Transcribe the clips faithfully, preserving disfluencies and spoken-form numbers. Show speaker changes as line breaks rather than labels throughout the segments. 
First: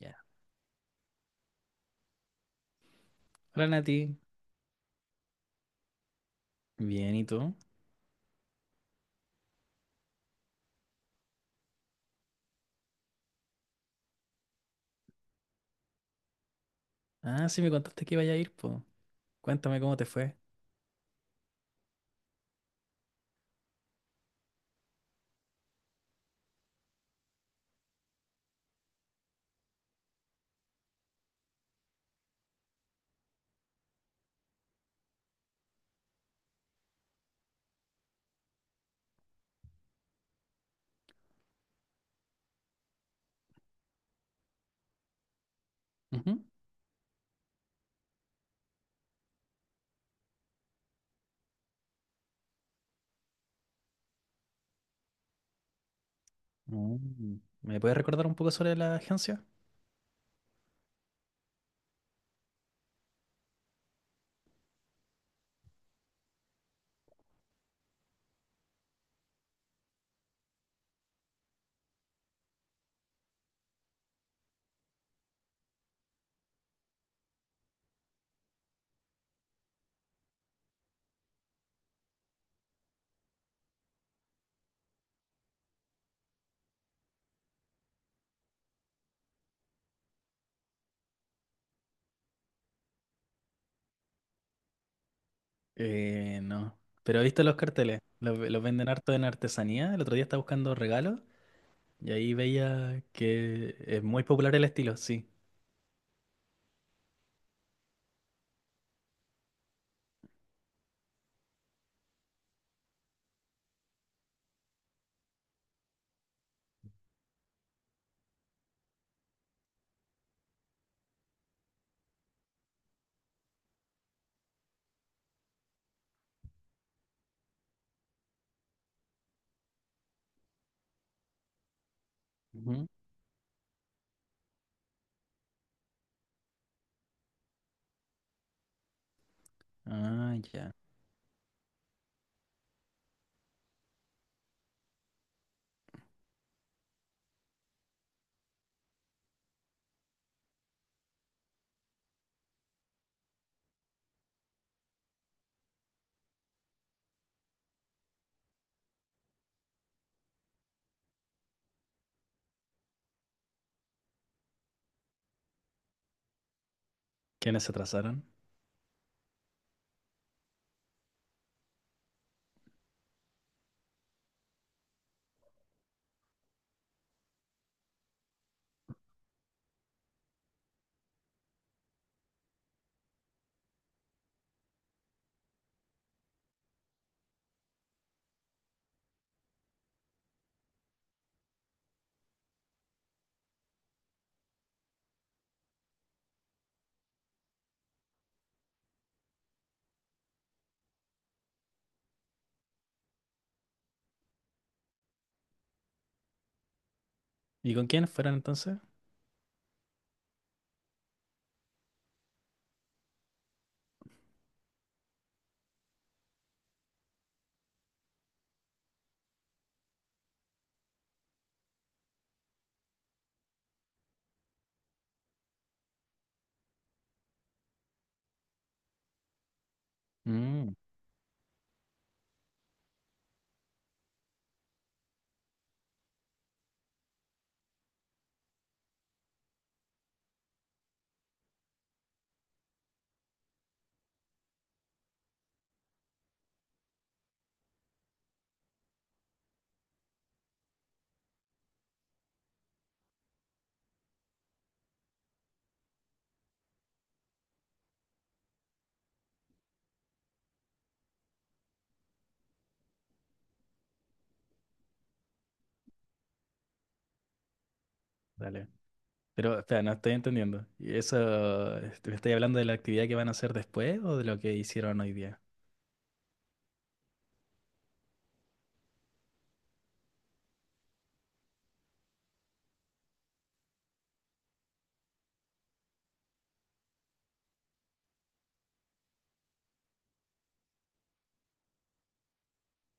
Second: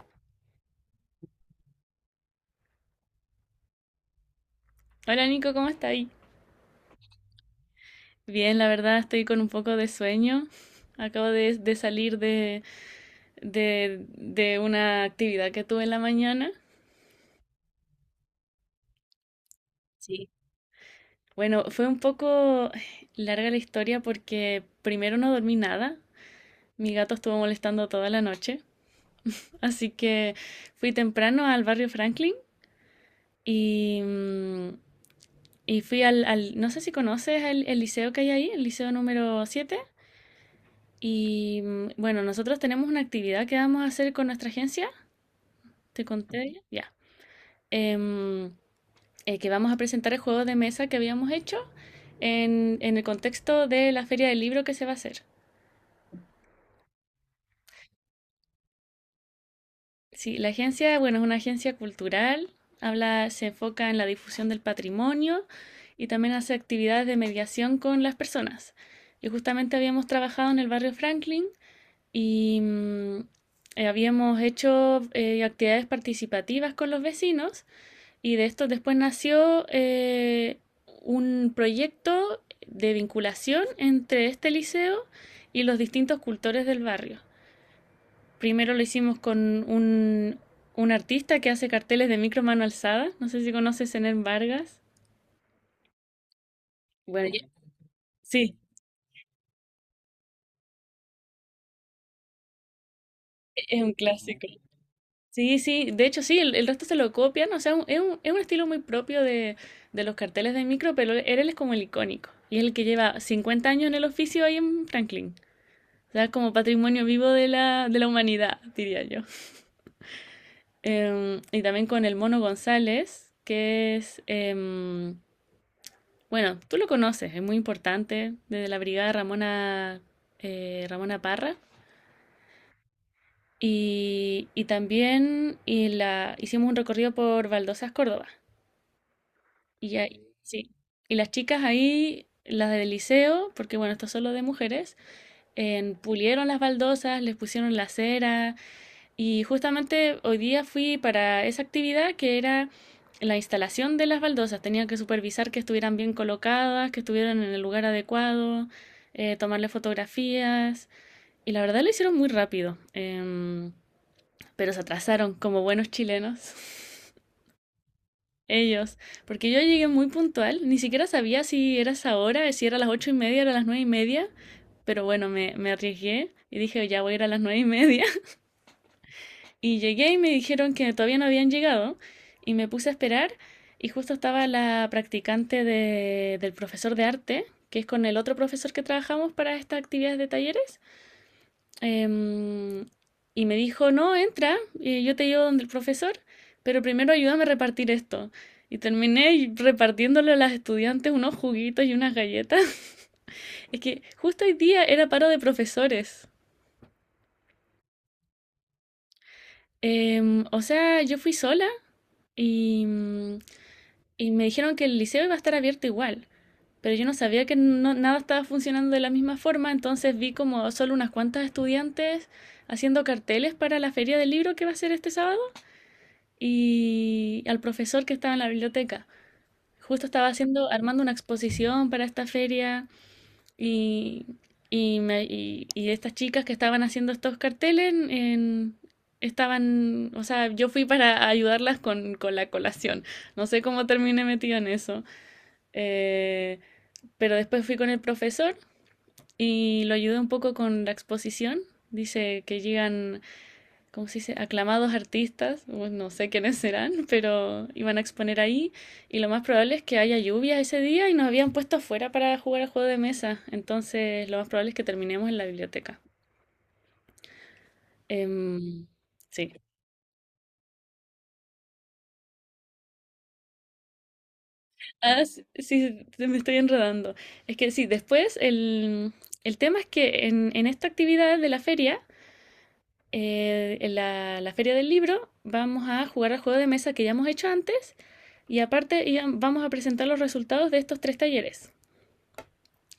Ya. Hola Nati.
Hola Nico, ¿cómo estás?
Bien, ¿y tú?
Bien, la verdad estoy con un poco de sueño. Acabo de, de salir de, de, de una actividad que tuve en la mañana.
Ah, sí, me contaste que iba a ir, pues. Cuéntame cómo te
Sí,
fue.
bueno, fue un poco larga la historia porque primero no dormí nada. Mi gato estuvo molestando toda la noche. Así que fui temprano al barrio Franklin y, mm, y fui al, al- no sé si conoces el, el liceo que hay ahí, el liceo número siete. Y mm, bueno, nosotros tenemos una actividad que vamos a hacer con nuestra agencia, te
Ujú.
conté ya, ya. Em, eh, que vamos a presentar el juego de mesa que habíamos hecho en, en el contexto de la feria del libro que se va a hacer.
Mm. ¿Me puedes recordar un poco sobre la agencia?
Sí, la agencia, bueno, es una agencia cultural, habla, se enfoca en la difusión del patrimonio y también hace actividades de mediación con las personas. Y justamente habíamos trabajado en el barrio Franklin y mm, eh, habíamos hecho eh, actividades participativas con los vecinos y de esto después nació eh, un proyecto de vinculación entre este liceo y los distintos cultores del barrio. Primero lo hicimos con un, un artista que hace carteles de micro mano alzada, no sé si conoces Zenén Vargas.
Eh, no. Pero
Bueno,
viste
yo-
los carteles. Los, ve-
sí,
los venden harto en artesanía. El otro día estaba buscando regalos y ahí veía que
es un
es muy
clásico.
popular el estilo, sí.
Sí, sí, de hecho sí, el, el resto se lo copian, o sea, un- es un, es un estilo muy propio de, de los carteles de micro, pero él él es como el icónico, y es el que lleva cincuenta años en el oficio ahí en Franklin, o sea, como patrimonio vivo de la, de la humanidad, diría yo. Em, y también con el Mono González, que es, em, bueno, tú lo conoces, es muy importante, desde la brigada Ramona, eh, Ramona Parra,
Ujú.
y, y también y la, hicimos un recorrido por Baldosas, Córdoba. Y ya,
Ah,
sí.
ya.
Y las chicas ahí, las del liceo, porque bueno, esto es solo de mujeres, en- pulieron las baldosas, les pusieron la cera. Y justamente hoy día fui para esa actividad que era la instalación de las baldosas. Tenía que supervisar que estuvieran bien colocadas, que estuvieran en el lugar adecuado, eh, tomarle fotografías. Y la verdad lo hicieron muy rápido. Em, pero se atrasaron como buenos chilenos.
¿Quiénes se atrasaron?
Ellos, porque yo llegué muy puntual, ni siquiera sabía si era esa hora, si era a las ocho y media, era a las nueve y media, pero bueno, me, me arriesgué y dije, ya voy a ir a las nueve y media. Y llegué y me dijeron que todavía no habían llegado y me puse a esperar y justo estaba la practicante de- del profesor de arte, que es con el otro profesor que trabajamos para estas actividades de talleres. Em, y me dijo, no, entra, eh, yo te llevo donde el profesor, pero primero ayúdame a repartir esto. Y terminé y- repartiéndole a las estudiantes unos juguitos y unas galletas. Es que justo hoy día era paro de profesores.
¿Y con quiénes fueron entonces?
Em, o sea, yo fui sola y, mm, y me dijeron que el liceo iba a estar abierto igual, pero yo no sabía que no- nada estaba funcionando de la misma forma, entonces vi como solo unas cuantas estudiantes haciendo carteles para la feria del libro que va a ser este sábado. Y al profesor que estaba en la biblioteca. Justo estaba haciendo,
Mm,
armando una exposición para esta feria y, y, me- y- y estas chicas que estaban haciendo estos carteles en- estaban, o sea, yo fui para ayudarlas con, con la colación. No sé cómo terminé metida en eso. Eh, pero después fui con el profesor y lo ayudé un poco con la exposición. Dice que llegan, ¿cómo se dice? Aclamados artistas, bueno, no sé quiénes serán, pero iban a exponer ahí y lo más probable es que haya lluvia ese día y nos habían puesto afuera para jugar al juego de mesa, entonces lo más probable es que terminemos en la biblioteca.
dale.
Em, sí.
Pero, espera, no estoy entendiendo. ¿Y eso, este, me estáis hablando de la actividad que van a hacer después o de lo que hicieron hoy
Ah,
día?
sí, sí, sí, me estoy enredando. Es que sí, después el, el tema es que en, en esta actividad de la feria eh, en la, la feria del libro vamos a jugar al juego de mesa que ya hemos hecho antes y aparte vamos a presentar los resultados de estos tres talleres.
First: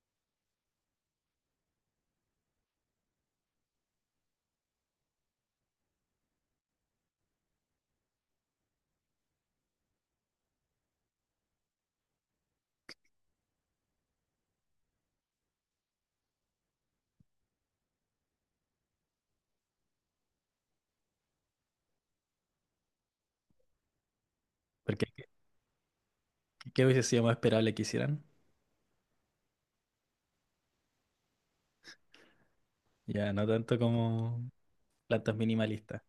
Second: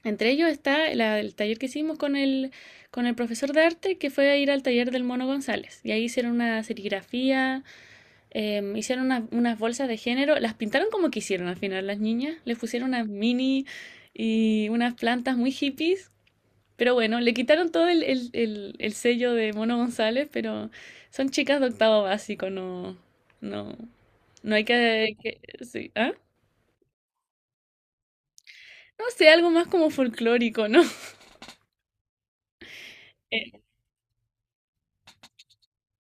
Entre ellos está la- el taller que hicimos con el, con el profesor de arte, que fue a ir al taller del Mono González. Y ahí hicieron una serigrafía, em, hicieron unas, unas bolsas de género, las pintaron como quisieron al final las niñas, les pusieron unas mini y unas plantas muy hippies, pero bueno, le quitaron todo el, el, el, el sello de Mono González, pero son chicas de octavo básico, no, no, no hay
Porque,
que,
¿qué,
que- sí, ¿ah?
qué hubiese sido más esperable que hicieran?
No sé, algo más como folclórico, ¿no?
Ya, no
Eh,
tanto como plantas minimalistas.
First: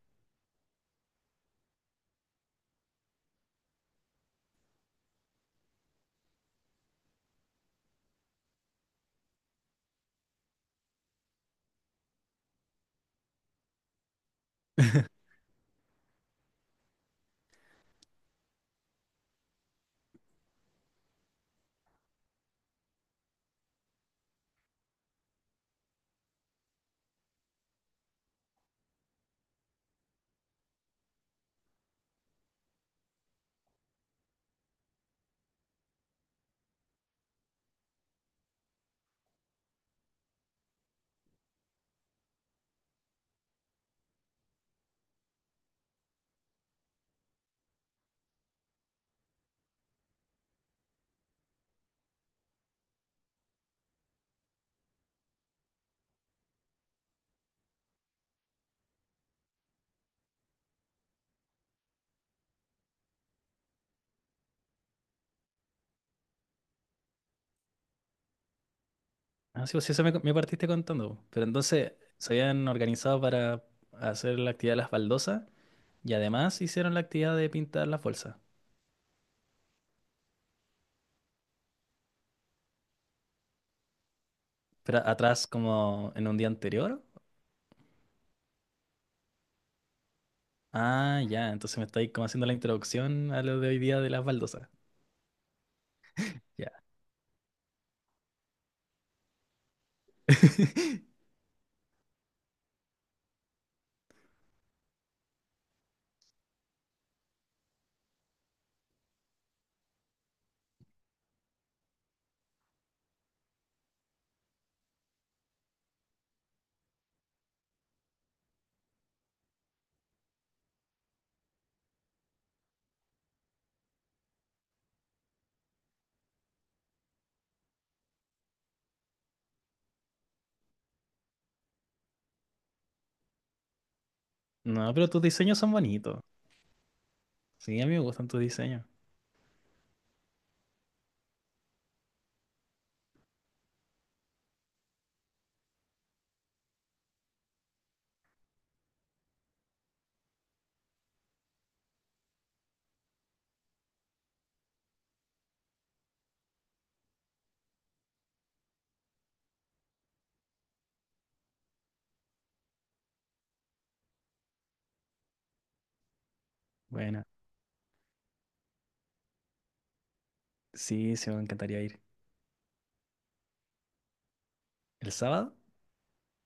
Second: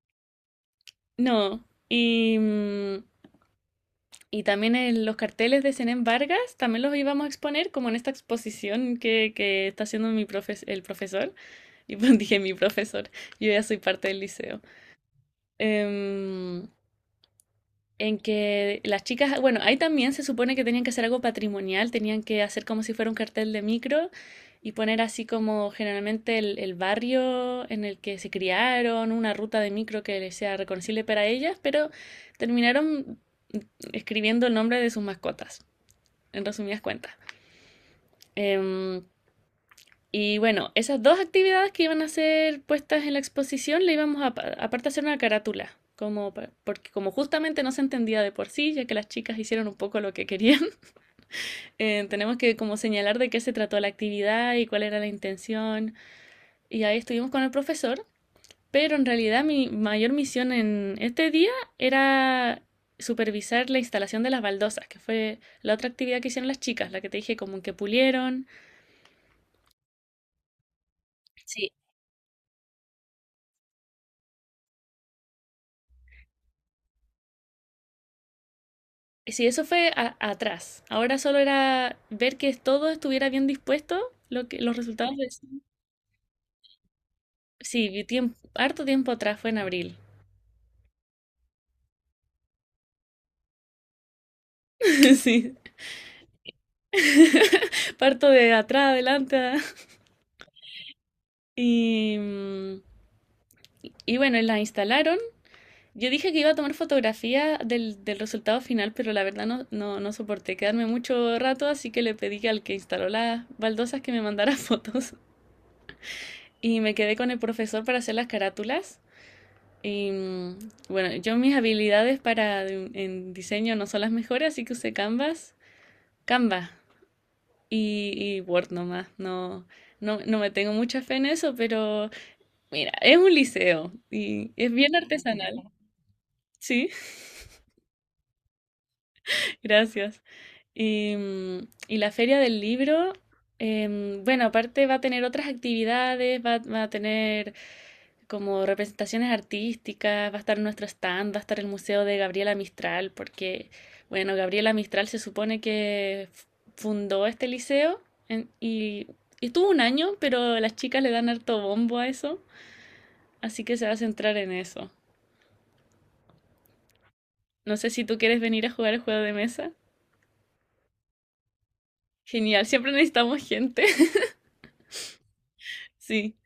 no. Y, mm, y también el- los carteles de Zenén Vargas, también los íbamos a exponer como en esta exposición que, que está haciendo mi profes- el profesor. Y pues dije mi profesor, yo ya soy parte del liceo. Em, en que las chicas, bueno, ahí también se supone que tenían que hacer algo patrimonial, tenían que hacer como si fuera un cartel de micro y poner así como generalmente el, el barrio en el que se criaron, una ruta de micro que les sea reconocible para ellas, pero terminaron escribiendo el nombre de sus mascotas, en resumidas cuentas. Em, y bueno, esas dos actividades que iban a ser puestas en la exposición, le íbamos a, pa- aparte a hacer una carátula, como, porque como justamente no se entendía de por sí, ya que las chicas hicieron un poco lo que querían, eh, tenemos que como señalar de qué se trató la actividad y cuál era la intención. Y ahí estuvimos con el profesor, pero en realidad mi mayor misión en este día era supervisar la instalación de las baldosas, que fue la otra actividad que hicieron las chicas, la que te dije como que pulieron,
Ah, sí, pues sí, eso me, me partiste contando. Po. Pero
sí,
entonces se habían organizado para hacer la actividad de las baldosas y además hicieron la actividad de pintar las bolsas.
sí, eso fue a- atrás. Ahora solo era ver que todo estuviera bien dispuesto, lo que, los
Pero
resultados de...
atrás, como en un día anterior.
Sí, vi tiemp- harto tiempo atrás, fue en abril.
Ah, ya, entonces me estáis como haciendo la introducción a lo de hoy día de las baldosas.
Sí,
Ya.
parto de atrás, adelante. a- Y, mm, y bueno, la instalaron. Yo dije que iba a tomar fotografía del, del resultado final, pero la verdad no, no, no soporté quedarme mucho rato, así que le pedí al que instaló las baldosas que me mandara fotos. Y me quedé con el profesor para hacer las carátulas. Y mm, bueno, yo mis habilidades para en diseño no son las mejores, así que usé Canvas, Canva y, y Word nomás. No, no, no me tengo mucha fe en eso, pero mira, es un liceo y es
No,
bien
pero tus diseños
artesanal.
son bonitos.
Sí,
Sí, a mí me gustan tus diseños.
gracias. Y, mm, y la feria del libro, em, bueno, aparte va a tener otras actividades, va, va a tener como representaciones artísticas, va a estar nuestro stand, va a estar el museo de Gabriela Mistral, porque, bueno, Gabriela Mistral se supone que fundó este liceo en- y, y estuvo un año, pero las chicas le dan harto bombo a eso, así que se va a centrar en eso.
Bueno,
No sé si tú quieres venir a jugar el juego de mesa.
sí, sí, me encantaría ir.
Genial, siempre necesitamos gente.
¿El sábado?
Sí.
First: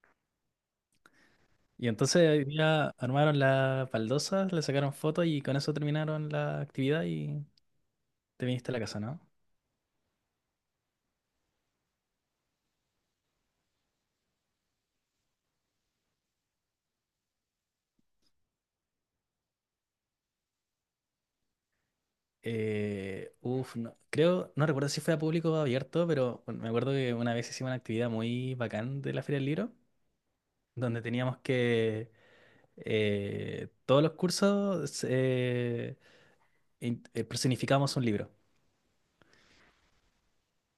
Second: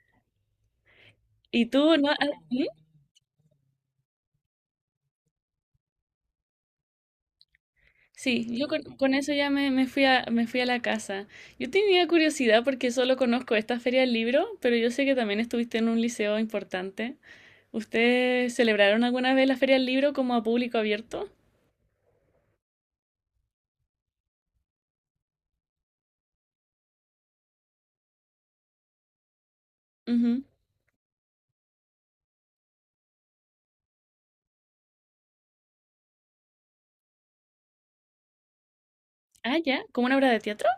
¿Y tú
Y
no, no...
entonces hoy día armaron las baldosas, le sacaron fotos y con eso terminaron la actividad y
Sí,
te
yo
viniste a la
con,
casa,
con
¿no?
eso ya me, me fui a, me fui a la casa. Yo tenía curiosidad porque solo conozco esta feria del libro, pero yo sé que también estuviste en un liceo importante. ¿Ustedes celebraron alguna vez la feria del libro como a público abierto?
Eh, uf, no- creo, no recuerdo si fue a público abierto, pero bueno, me acuerdo que una vez hicimos una actividad muy bacán de la Feria del Libro,
Ujú.
donde teníamos que eh, todos los cursos eh, in- eh, personificábamos un libro.
Ah, ya, como una obra de teatro.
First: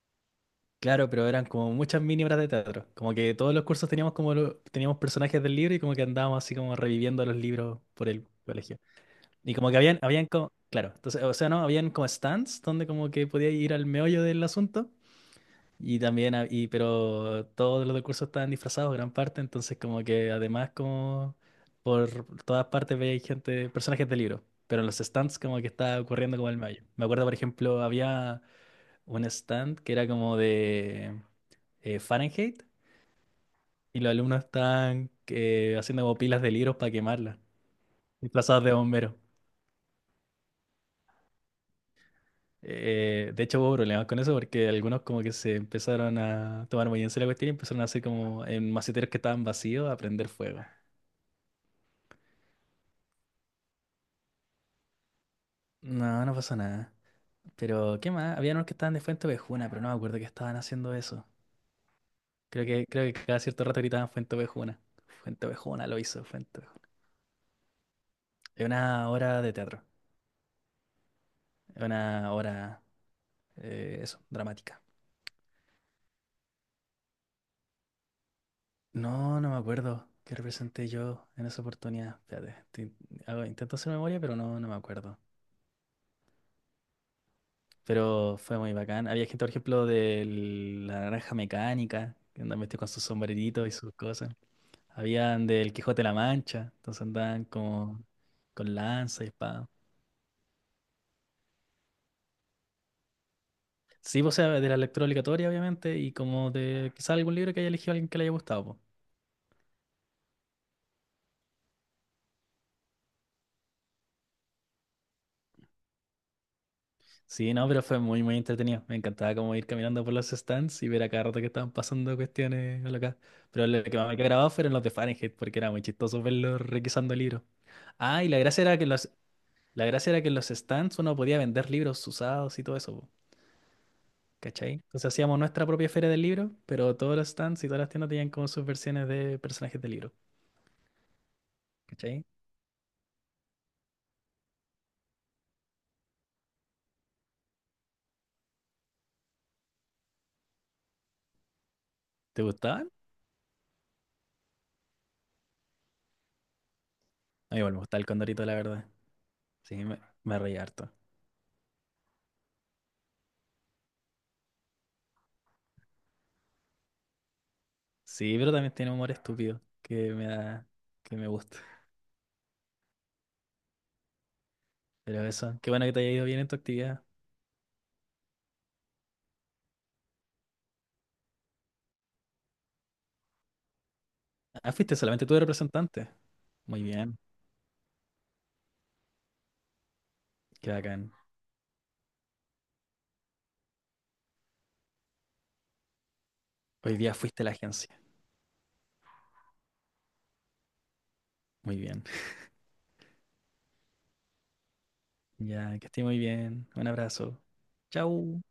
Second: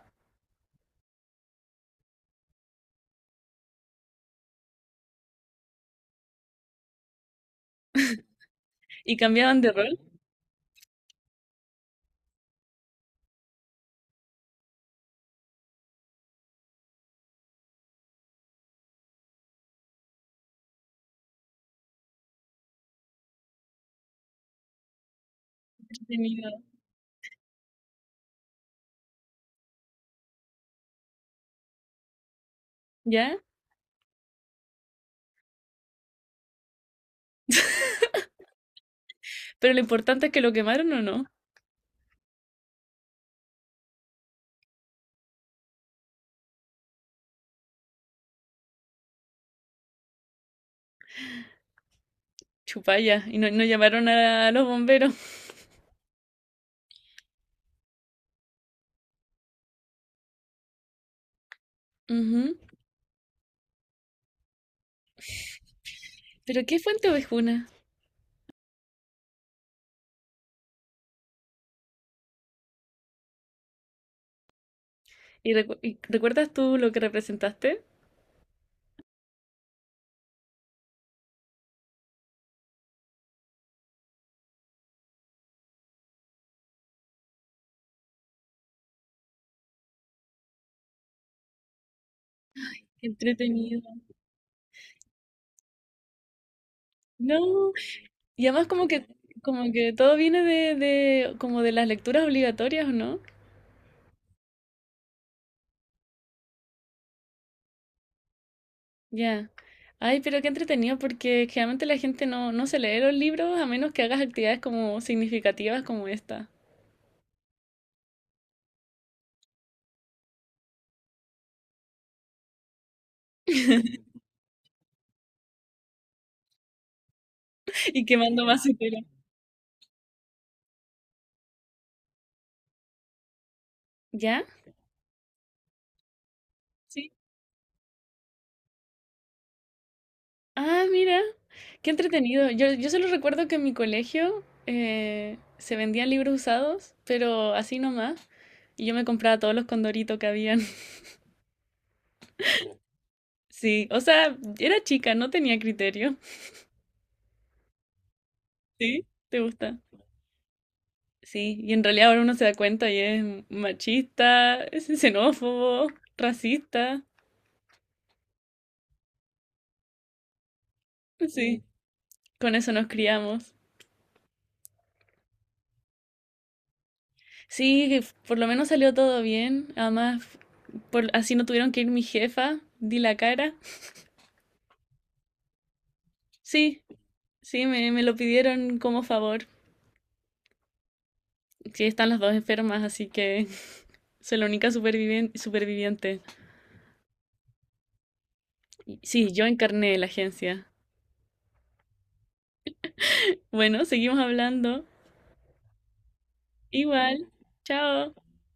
Claro, pero eran como muchas mini obras de teatro. Como que todos los cursos teníamos como lo- teníamos personajes del libro y como que andábamos así como reviviendo los libros por el colegio.
¿Y
Y
cambiaban de
como que
rol?
habían, habían como, claro, entonces, o sea, no, habían como stands donde como que podía ir al meollo del asunto. Y también, ha- y, pero todos los del curso estaban disfrazados, gran parte, entonces como que además como por todas partes veía gente, personajes de libro, pero en los stands como que
Qué
estaba ocurriendo como
entretenido.
el meollo. Me acuerdo, por ejemplo, había un stand que era como de eh, Fahrenheit,
¿Ya?
y los alumnos estaban eh, haciendo como pilas de libros para quemarlas disfrazados de bomberos.
Pero lo importante es que lo quemaron o no.
Eh, de hecho hubo problemas con eso porque algunos como que se empezaron a tomar muy en serio la cuestión y empezaron a hacer como en maceteros que estaban vacíos a prender fuego.
Chupalla. Y no, no llamaron a los bomberos.
No, no pasó nada. Pero, ¿qué más? Había unos que estaban de Fuente Ovejuna, pero no me acuerdo que estaban haciendo eso.
Ujú.
Creo que, creo que cada cierto rato gritaban Fuente Ovejuna. Fuente Ovejuna lo hizo, Fuente
¿Pero qué
Ovejuna.
fuente ovejuna?
Es una obra de teatro. Es una obra, eh, eso, dramática.
¿Y, recu- y recuerdas tú lo que representaste?
No, no me acuerdo qué representé yo en esa oportunidad. Espérate, te- hago- intento hacer memoria, pero no, no me acuerdo. Pero fue muy bacán. Había gente, por ejemplo, de la Naranja Mecánica, que andaban vestidos con sus
Qué
sombreritos y
entretenido.
sus cosas. Habían del Quijote de la Mancha, entonces andaban
No.
como
Y además
con
como que,
lanza y espada.
como que todo viene de, de, como de las lecturas obligatorias, ¿o ¿no?
Sí, pues, o sea, de la lectura obligatoria, obviamente, y como de quizás algún libro que haya elegido alguien que le haya gustado, pues.
Ya. Ay, pero qué entretenido, porque generalmente la gente no, no se lee los libros a menos que hagas actividades como significativas como esta.
Sí, no, pero fue muy, muy entretenido. Me encantaba como ir caminando por los stands y ver a cada rato que estaban pasando cuestiones locas. Pero lo que más me quedó grabado fueron los de Fahrenheit, porque era muy chistoso verlos requisando libros.
Y
Ah, y la
quemando
gracia era que
basura.
los, la gracia era que en los stands uno podía vender libros usados y todo eso, po,
¿Ya?
¿cachai? Entonces hacíamos nuestra propia feria del libro, pero
Sí.
todos los stands y todas las tiendas tenían como sus versiones de personajes de libro,
Ah, mira, qué
¿cachai?
entretenido. Yo, yo solo recuerdo que en mi colegio eh, se vendían libros usados, pero así nomás. Y yo me compraba todos los condoritos que habían.
¿Te gustaban?
Sí, o sea, era chica, no tenía criterio.
A mí igual me gustaba el Condorito, la verdad.
¿Sí? ¿Te
Sí,
gusta?
me, me reía harto.
Sí, y en realidad ahora uno se da cuenta y es machista, es xenófobo, racista.
Sí, pero también tiene humor estúpido que me da, que me gusta.
Sí, con eso nos criamos.
Pero eso, qué bueno que te haya ido bien en tu actividad.
Sí, que f- por lo menos salió todo bien. Además, por, así no tuvieron que ir mi jefa, di la cara.
Ah, fuiste solamente tú de representante.
Sí,
Muy bien,
sí, me, me lo pidieron como favor.
qué bacán.
Sí, están las dos enfermas, así que soy la única supervivien- superviviente.
Hoy día fuiste a la agencia.
Sí, yo encarné la agencia.
Muy bien.
Bueno, seguimos hablando.
Ya, que esté muy bien. Un
Igual,
abrazo.
chao.
Chau.